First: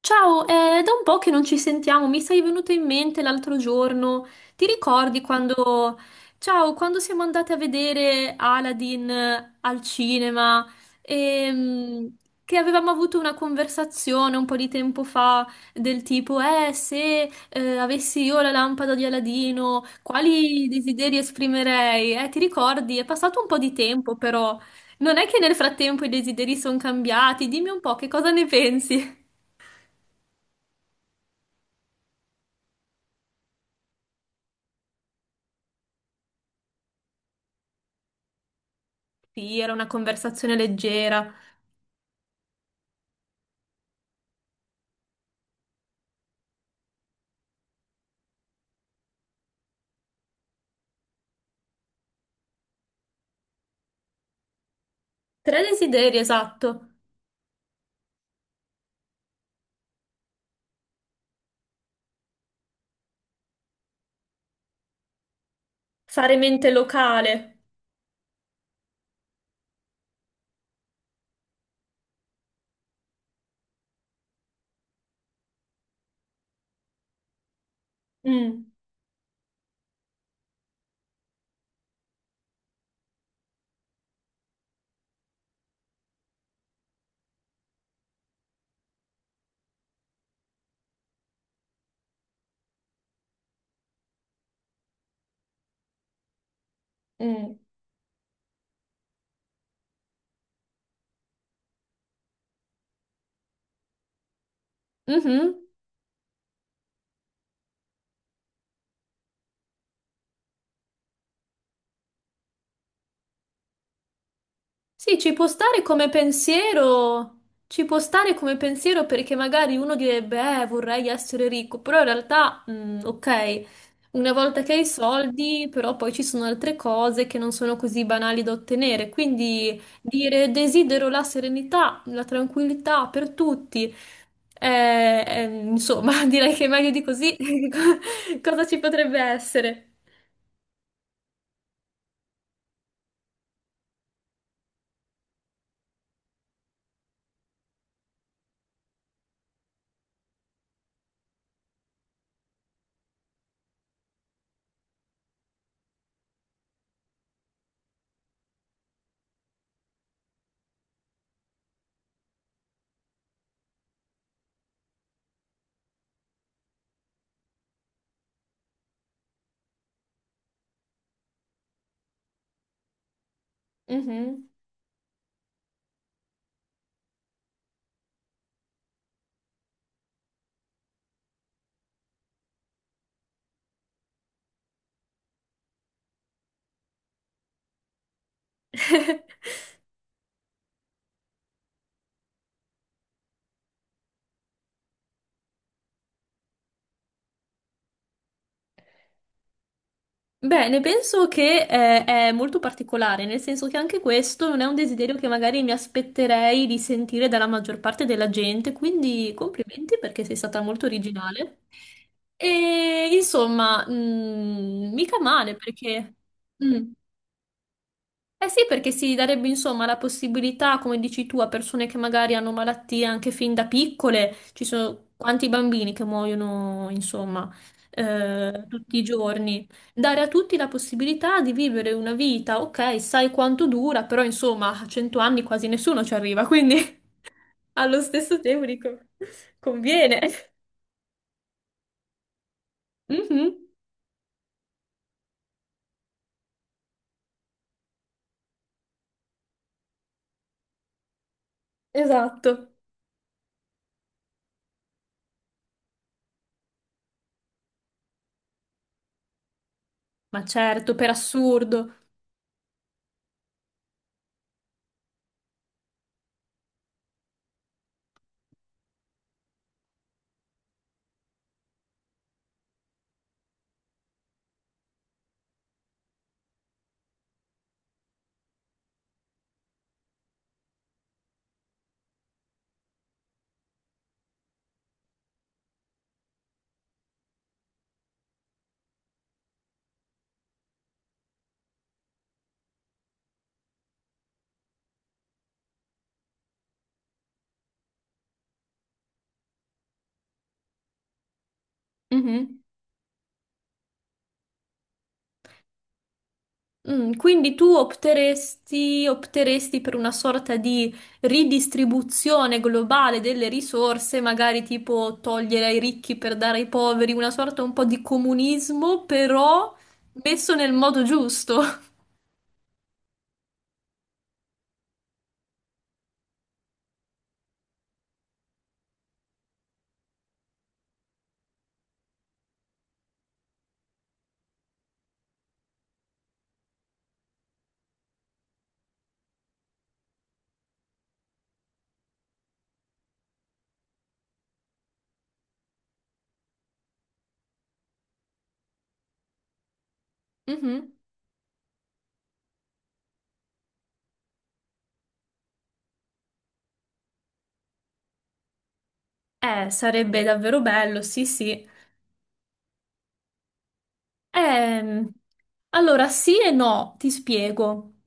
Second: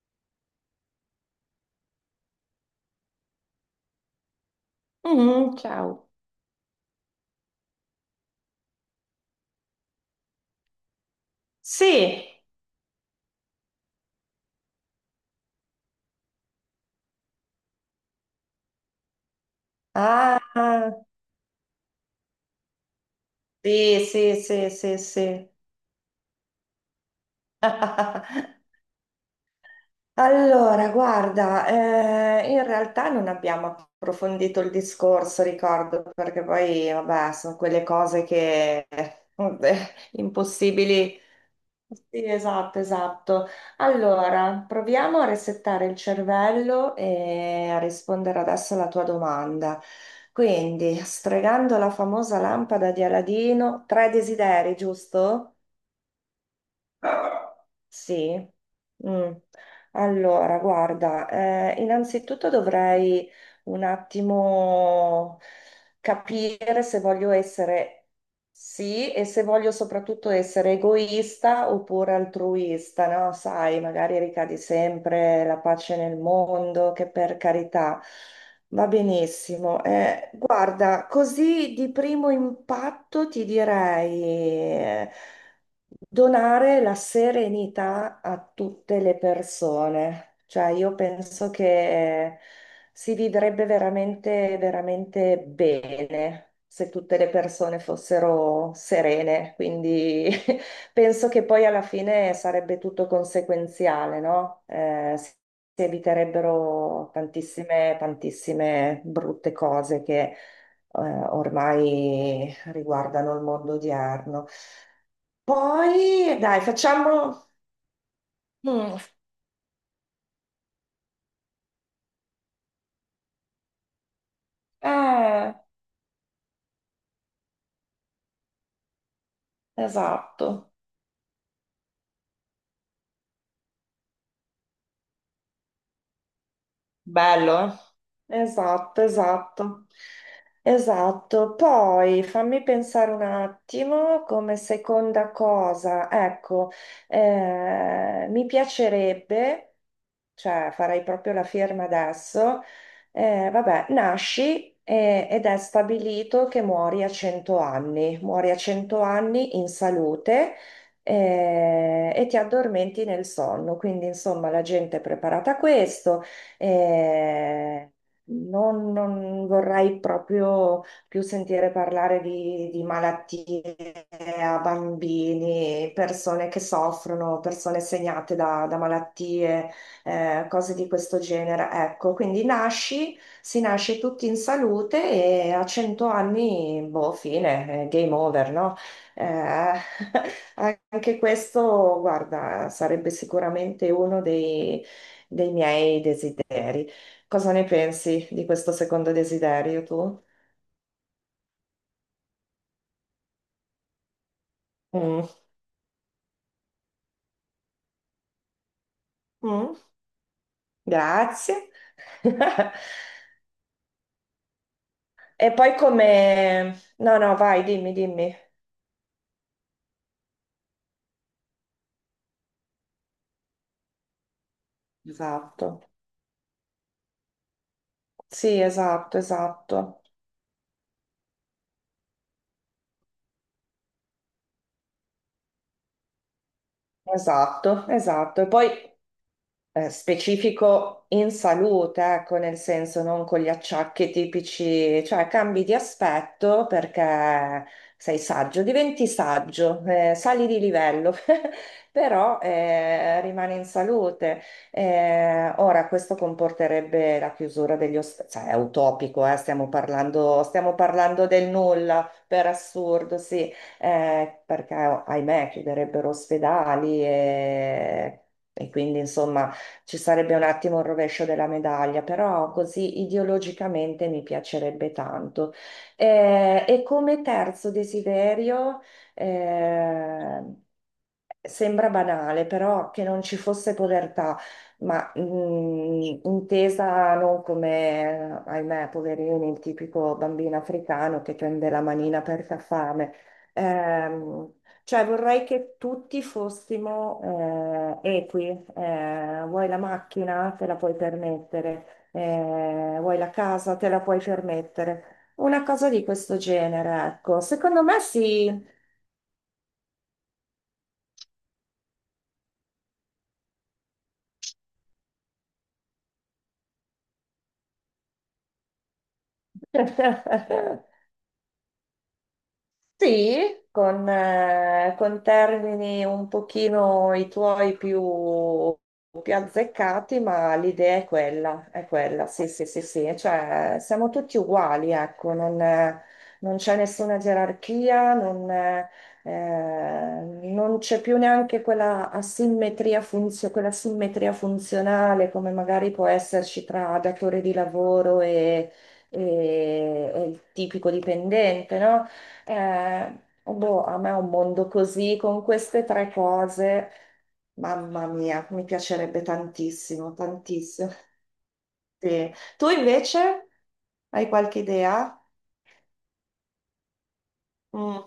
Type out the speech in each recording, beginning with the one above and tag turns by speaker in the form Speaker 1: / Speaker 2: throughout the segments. Speaker 1: Ciao, è da un po' che non ci sentiamo, mi sei venuto in mente l'altro giorno. Ti ricordi
Speaker 2: Mm,
Speaker 1: quando,
Speaker 2: ciao.
Speaker 1: ciao, quando siamo andate a vedere Aladdin al cinema e
Speaker 2: Sì.
Speaker 1: che avevamo avuto una conversazione un po' di tempo fa del tipo, se avessi io la lampada di Aladino,
Speaker 2: Ah,
Speaker 1: quali desideri esprimerei? Ti ricordi? È passato un po' di
Speaker 2: sì,
Speaker 1: tempo,
Speaker 2: sì,
Speaker 1: però
Speaker 2: sì, sì,
Speaker 1: non è che
Speaker 2: sì.
Speaker 1: nel frattempo i desideri sono cambiati. Dimmi un po' che cosa ne pensi?
Speaker 2: Allora, guarda, in realtà non abbiamo approfondito il discorso, ricordo, perché poi, vabbè, sono quelle cose che,
Speaker 1: Sì, era una
Speaker 2: vabbè,
Speaker 1: conversazione
Speaker 2: impossibili.
Speaker 1: leggera.
Speaker 2: Sì, esatto, esatto. Allora, proviamo a resettare il cervello e a rispondere adesso alla tua domanda. Quindi, sfregando la famosa lampada di Aladino, tre desideri, giusto?
Speaker 1: Tre desideri, esatto.
Speaker 2: Sì. Mm. Allora, guarda, innanzitutto dovrei un attimo
Speaker 1: Fare mente
Speaker 2: capire se voglio
Speaker 1: locale.
Speaker 2: essere sì e se voglio soprattutto essere egoista oppure altruista, no? Sai, magari ricadi sempre la pace nel mondo, che per carità.
Speaker 1: Mm,
Speaker 2: Va benissimo. Guarda, così di primo impatto ti direi. Donare la serenità a tutte le persone, cioè io penso che si vivrebbe veramente, veramente bene se tutte le
Speaker 1: mm,
Speaker 2: persone fossero serene, quindi penso che poi alla fine sarebbe tutto conseguenziale, no? Si
Speaker 1: mhm.
Speaker 2: si eviterebbero tantissime, tantissime brutte cose che ormai riguardano il mondo odierno.
Speaker 1: Sì, ci può stare come
Speaker 2: Poi, dai,
Speaker 1: pensiero.
Speaker 2: facciamo...
Speaker 1: Ci può stare come
Speaker 2: Mm,
Speaker 1: pensiero perché magari uno direbbe, vorrei essere ricco, però in realtà, ok. Una volta che hai i
Speaker 2: eh,
Speaker 1: soldi, però poi ci sono altre cose che non sono così banali da ottenere, quindi dire
Speaker 2: esatto.
Speaker 1: desidero la serenità, la tranquillità per tutti, insomma, direi che meglio di così
Speaker 2: Bello, eh?
Speaker 1: cosa ci
Speaker 2: Esatto,
Speaker 1: potrebbe
Speaker 2: esatto,
Speaker 1: essere?
Speaker 2: esatto. Poi fammi pensare un attimo come seconda cosa. Ecco, mi piacerebbe... cioè farai proprio la firma adesso, vabbè, nasci ed è stabilito che muori a 100 anni, muori a 100 anni in salute, e ti addormenti nel sonno, quindi insomma la gente è preparata a questo, eh, non vorrei proprio più sentire parlare di malattie
Speaker 1: Mhm.
Speaker 2: a bambini, persone che soffrono, persone segnate da malattie, cose di questo genere. Ecco, quindi nasci, si nasce tutti in salute e a 100 anni, boh, fine, game over, no? Eh, anche questo, guarda, sarebbe sicuramente uno dei miei desideri. Cosa ne pensi di questo secondo desiderio tu?
Speaker 1: Beh, ne penso che è molto particolare, nel senso che anche questo non è un desiderio che
Speaker 2: Mm,
Speaker 1: magari mi aspetterei di sentire dalla maggior parte della gente, quindi
Speaker 2: mm,
Speaker 1: complimenti perché sei stata molto
Speaker 2: grazie.
Speaker 1: originale. E insomma, mica
Speaker 2: E
Speaker 1: male
Speaker 2: poi
Speaker 1: perché...
Speaker 2: come...
Speaker 1: mm.
Speaker 2: No, no, vai, dimmi, dimmi.
Speaker 1: Eh sì, perché si darebbe insomma la possibilità, come dici tu, a persone che magari hanno malattie anche fin da piccole, ci sono quanti
Speaker 2: Esatto.
Speaker 1: bambini che muoiono, insomma,
Speaker 2: Sì,
Speaker 1: tutti i
Speaker 2: esatto,
Speaker 1: giorni,
Speaker 2: esatto,
Speaker 1: dare a tutti la possibilità di vivere una vita, ok, sai quanto dura, però insomma, a 100 anni quasi nessuno ci arriva, quindi
Speaker 2: esatto,
Speaker 1: allo stesso
Speaker 2: esatto. E
Speaker 1: tempo
Speaker 2: poi
Speaker 1: dico, conviene.
Speaker 2: specifico in salute, ecco, nel senso non con gli
Speaker 1: Mhm,
Speaker 2: acciacchi tipici, cioè cambi di aspetto perché sei saggio, diventi saggio, sali di livello, però
Speaker 1: esatto,
Speaker 2: rimani in salute. Ora, questo comporterebbe la chiusura degli ospedali, cioè è utopico,
Speaker 1: ma
Speaker 2: stiamo
Speaker 1: certo, per
Speaker 2: parlando del
Speaker 1: assurdo.
Speaker 2: nulla, per assurdo, sì, perché ahimè chiuderebbero ospedali e quindi insomma ci sarebbe un attimo il rovescio della medaglia, però così ideologicamente mi piacerebbe tanto. E come terzo desiderio, eh, sembra banale, però che non ci fosse povertà, ma intesa non come, ahimè, poverino, il tipico bambino africano che prende la manina perché ha fame. Ehm, cioè vorrei che tutti fossimo equi. Vuoi la macchina? Te la puoi permettere.
Speaker 1: Mhm.
Speaker 2: Vuoi la casa? Te la puoi permettere. Una cosa di questo genere,
Speaker 1: Mm,
Speaker 2: ecco.
Speaker 1: quindi tu
Speaker 2: Secondo me sì.
Speaker 1: opteresti per una sorta di ridistribuzione globale delle risorse, magari tipo togliere ai ricchi per dare ai poveri, una sorta un po' di comunismo, però messo nel modo giusto.
Speaker 2: Sì, con termini un pochino i tuoi più azzeccati, ma l'idea è quella, sì, sì, sì, sì, cioè siamo tutti uguali, ecco, non, non c'è nessuna gerarchia, non, non c'è più neanche quella asimmetria quella simmetria funzionale come magari può esserci tra datore di lavoro e e il tipico
Speaker 1: Mhm.
Speaker 2: dipendente, no? Boh, a me è un mondo così, con queste tre cose, mamma mia, mi piacerebbe tantissimo,
Speaker 1: Sarebbe davvero
Speaker 2: tantissimo.
Speaker 1: bello, sì, sì.
Speaker 2: Sì. Tu invece hai qualche
Speaker 1: Ehm,
Speaker 2: idea?
Speaker 1: allora, sì e no, ti spiego.
Speaker 2: Mm,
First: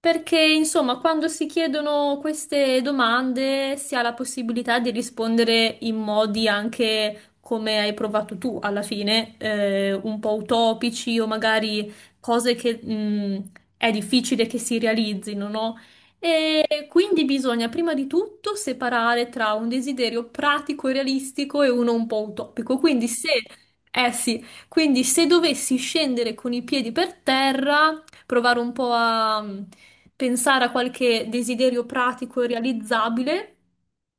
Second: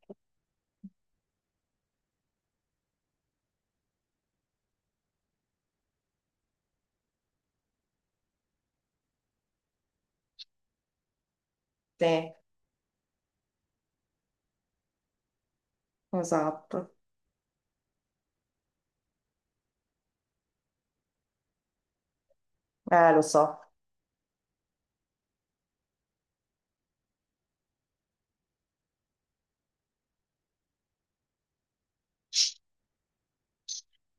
Speaker 1: Perché, insomma, quando si chiedono queste domande si ha la possibilità di rispondere in modi anche come hai provato tu alla fine, un po' utopici o magari
Speaker 2: sì,
Speaker 1: cose che, è difficile che si realizzino, no? E
Speaker 2: esatto.
Speaker 1: quindi bisogna prima di tutto separare tra un desiderio pratico e realistico e uno un po' utopico. Quindi
Speaker 2: Lo
Speaker 1: se
Speaker 2: so.
Speaker 1: eh sì, quindi se dovessi scendere con i piedi per terra, provare un po' a pensare a qualche desiderio pratico e realizzabile,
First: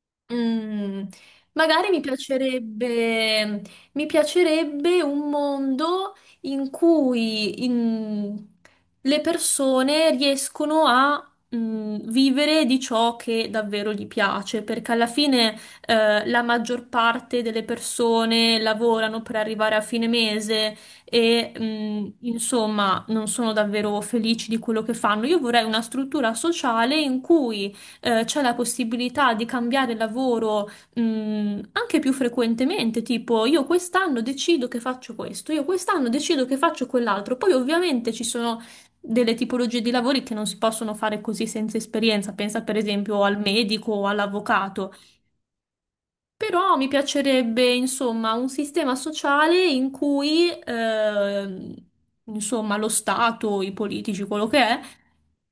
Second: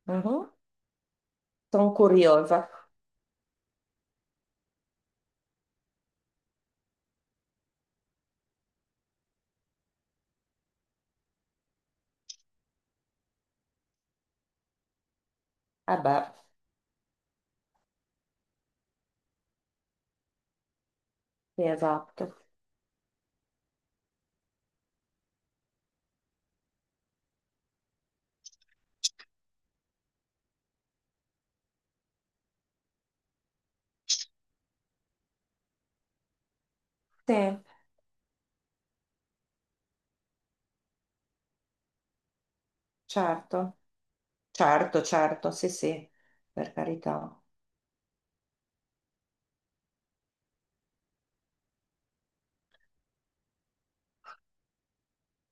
Speaker 2: Mhm.
Speaker 1: Mm, magari
Speaker 2: Sono
Speaker 1: mi
Speaker 2: curiosa.
Speaker 1: piacerebbe, mi piacerebbe un mondo in cui le persone riescono a vivere di ciò che davvero gli piace, perché alla fine
Speaker 2: Eh beh,
Speaker 1: la maggior parte delle persone lavorano per arrivare a fine mese e
Speaker 2: sì, esatto.
Speaker 1: insomma non sono davvero felici di quello che fanno. Io vorrei una struttura sociale in cui c'è la possibilità di cambiare lavoro, anche più frequentemente, tipo io quest'anno decido che faccio questo, io quest'anno decido che faccio
Speaker 2: Sì,
Speaker 1: quell'altro. Poi ovviamente ci sono delle tipologie di lavori che non si possono fare così senza esperienza, pensa per esempio al
Speaker 2: certo,
Speaker 1: medico o all'avvocato.
Speaker 2: certo, certo, sì, sì, per
Speaker 1: Però mi
Speaker 2: carità.
Speaker 1: piacerebbe, insomma, un sistema sociale in cui, insomma, lo Stato, i politici, quello che è,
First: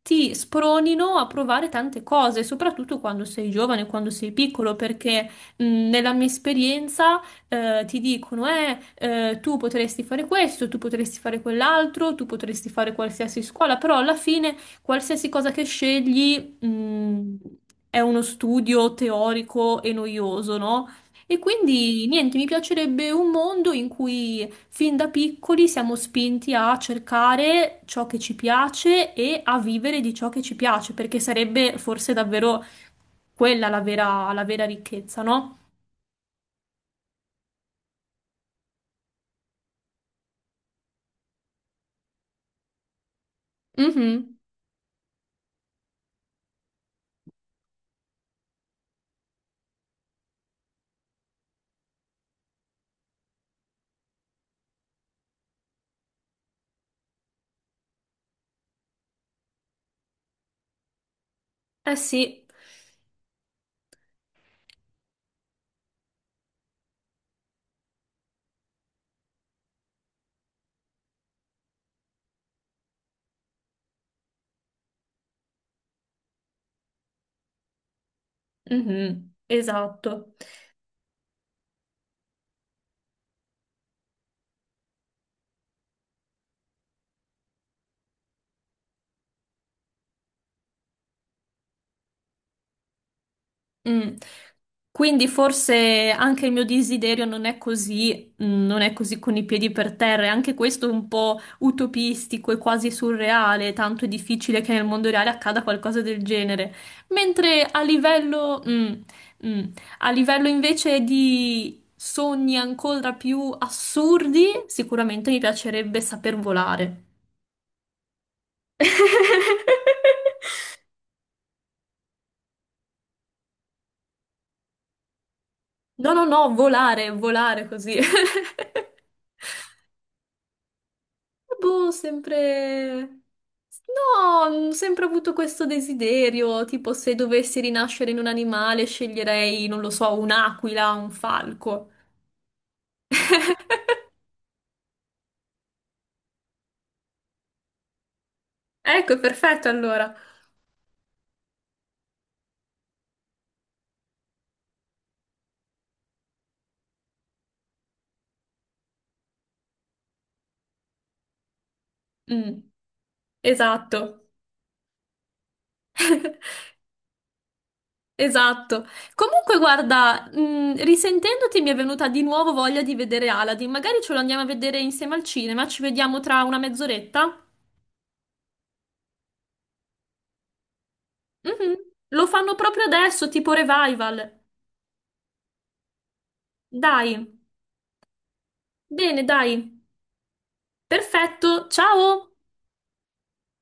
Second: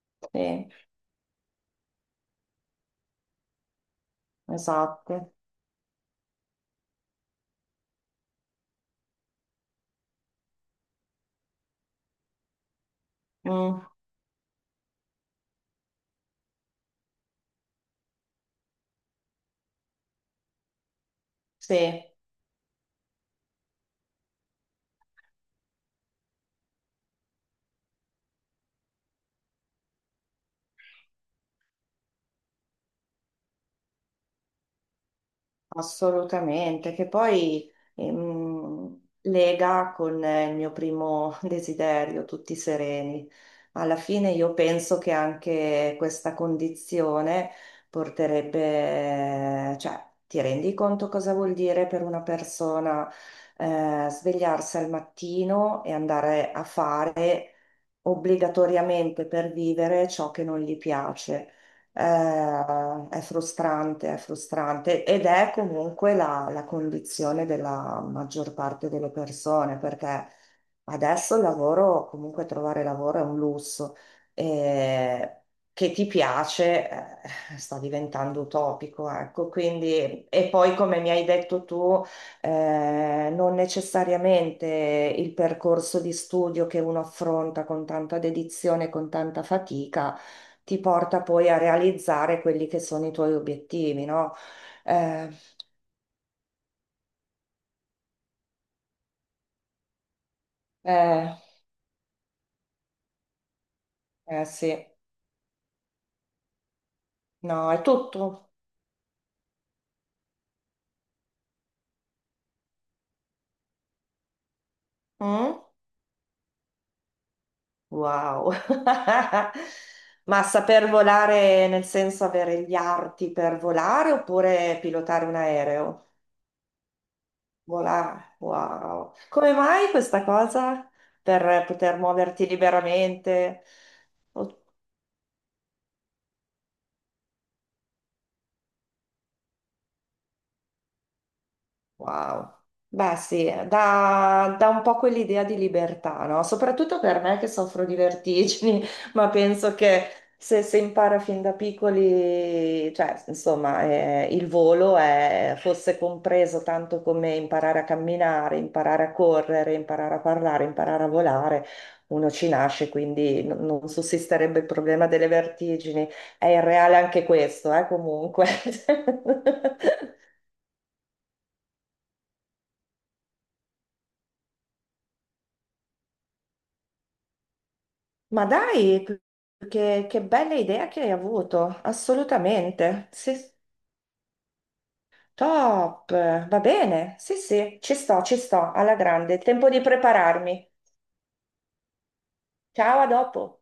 Speaker 1: ti
Speaker 2: Sì,
Speaker 1: spronino a provare tante cose, soprattutto quando sei giovane, quando sei piccolo, perché,
Speaker 2: esatto.
Speaker 1: nella mia esperienza, ti dicono, tu potresti fare questo, tu potresti fare quell'altro, tu potresti fare qualsiasi scuola,
Speaker 2: Mm,
Speaker 1: però alla fine qualsiasi cosa che scegli mm, è uno studio teorico e noioso, no? E quindi
Speaker 2: sì.
Speaker 1: niente, mi piacerebbe un mondo in cui fin da piccoli siamo spinti a cercare ciò che ci piace e a vivere di ciò che ci piace, perché sarebbe forse davvero quella la vera ricchezza, no?
Speaker 2: Assolutamente, che poi lega con il mio primo desiderio, tutti sereni. Alla fine
Speaker 1: Mhm.
Speaker 2: io penso che anche questa condizione porterebbe, cioè, ti rendi conto cosa vuol dire per una persona svegliarsi al mattino e andare a fare obbligatoriamente per vivere ciò che non gli piace?
Speaker 1: Eh
Speaker 2: Eh,
Speaker 1: sì.
Speaker 2: è frustrante ed è comunque la condizione della maggior parte delle persone, perché adesso il lavoro, comunque trovare lavoro è un lusso. Eh, che ti piace, sta diventando utopico,
Speaker 1: Mhm.
Speaker 2: ecco, quindi,
Speaker 1: Esatto.
Speaker 2: e poi come mi hai detto tu, non necessariamente il percorso di studio che uno affronta con tanta dedizione, con tanta fatica ti porta poi a realizzare quelli che sono i tuoi obiettivi,
Speaker 1: Mm.
Speaker 2: no?
Speaker 1: Quindi
Speaker 2: Eh,
Speaker 1: forse anche il mio desiderio non è così con i piedi per terra, e anche questo è un
Speaker 2: eh,
Speaker 1: po' utopistico e quasi surreale, tanto è difficile che
Speaker 2: sì,
Speaker 1: nel mondo reale accada qualcosa del genere. Mentre
Speaker 2: no, è tutto.
Speaker 1: mm, a livello invece di sogni ancora più assurdi, sicuramente mi
Speaker 2: Mm?
Speaker 1: piacerebbe saper volare.
Speaker 2: Wow. Ma saper volare nel senso avere gli arti per volare oppure pilotare un aereo?
Speaker 1: No, no, no, volare, volare così.
Speaker 2: Volare, wow. Come mai questa cosa? Per
Speaker 1: Boh,
Speaker 2: poter muoverti
Speaker 1: sempre.
Speaker 2: liberamente?
Speaker 1: No, ho sempre avuto questo desiderio, tipo se dovessi rinascere in un animale sceglierei, non lo so, un'aquila, un falco.
Speaker 2: Wow. Beh, sì, dà, dà un po' quell'idea di libertà, no? Soprattutto per me che soffro di vertigini,
Speaker 1: Ecco,
Speaker 2: ma
Speaker 1: perfetto
Speaker 2: penso che
Speaker 1: allora.
Speaker 2: se si impara fin da piccoli, cioè, insomma, il fosse compreso tanto come imparare a camminare, imparare a correre, imparare a parlare, imparare a volare, uno ci
Speaker 1: Mm,
Speaker 2: nasce, quindi non
Speaker 1: esatto,
Speaker 2: sussisterebbe il problema delle vertigini. È irreale anche questo, comunque.
Speaker 1: esatto. Comunque, guarda, risentendoti mi è venuta di nuovo voglia di vedere Aladdin. Magari ce lo andiamo a vedere insieme al cinema, ci vediamo tra una mezz'oretta.
Speaker 2: Ma dai, che bella idea che hai avuto,
Speaker 1: Mhm. Lo fanno proprio
Speaker 2: assolutamente.
Speaker 1: adesso,
Speaker 2: Sì,
Speaker 1: tipo revival.
Speaker 2: top, va
Speaker 1: Dai,
Speaker 2: bene, sì, sì, ci sto, alla
Speaker 1: bene,
Speaker 2: grande. Tempo di
Speaker 1: dai.
Speaker 2: prepararmi.
Speaker 1: Perfetto, ciao!
Speaker 2: Ciao, a dopo.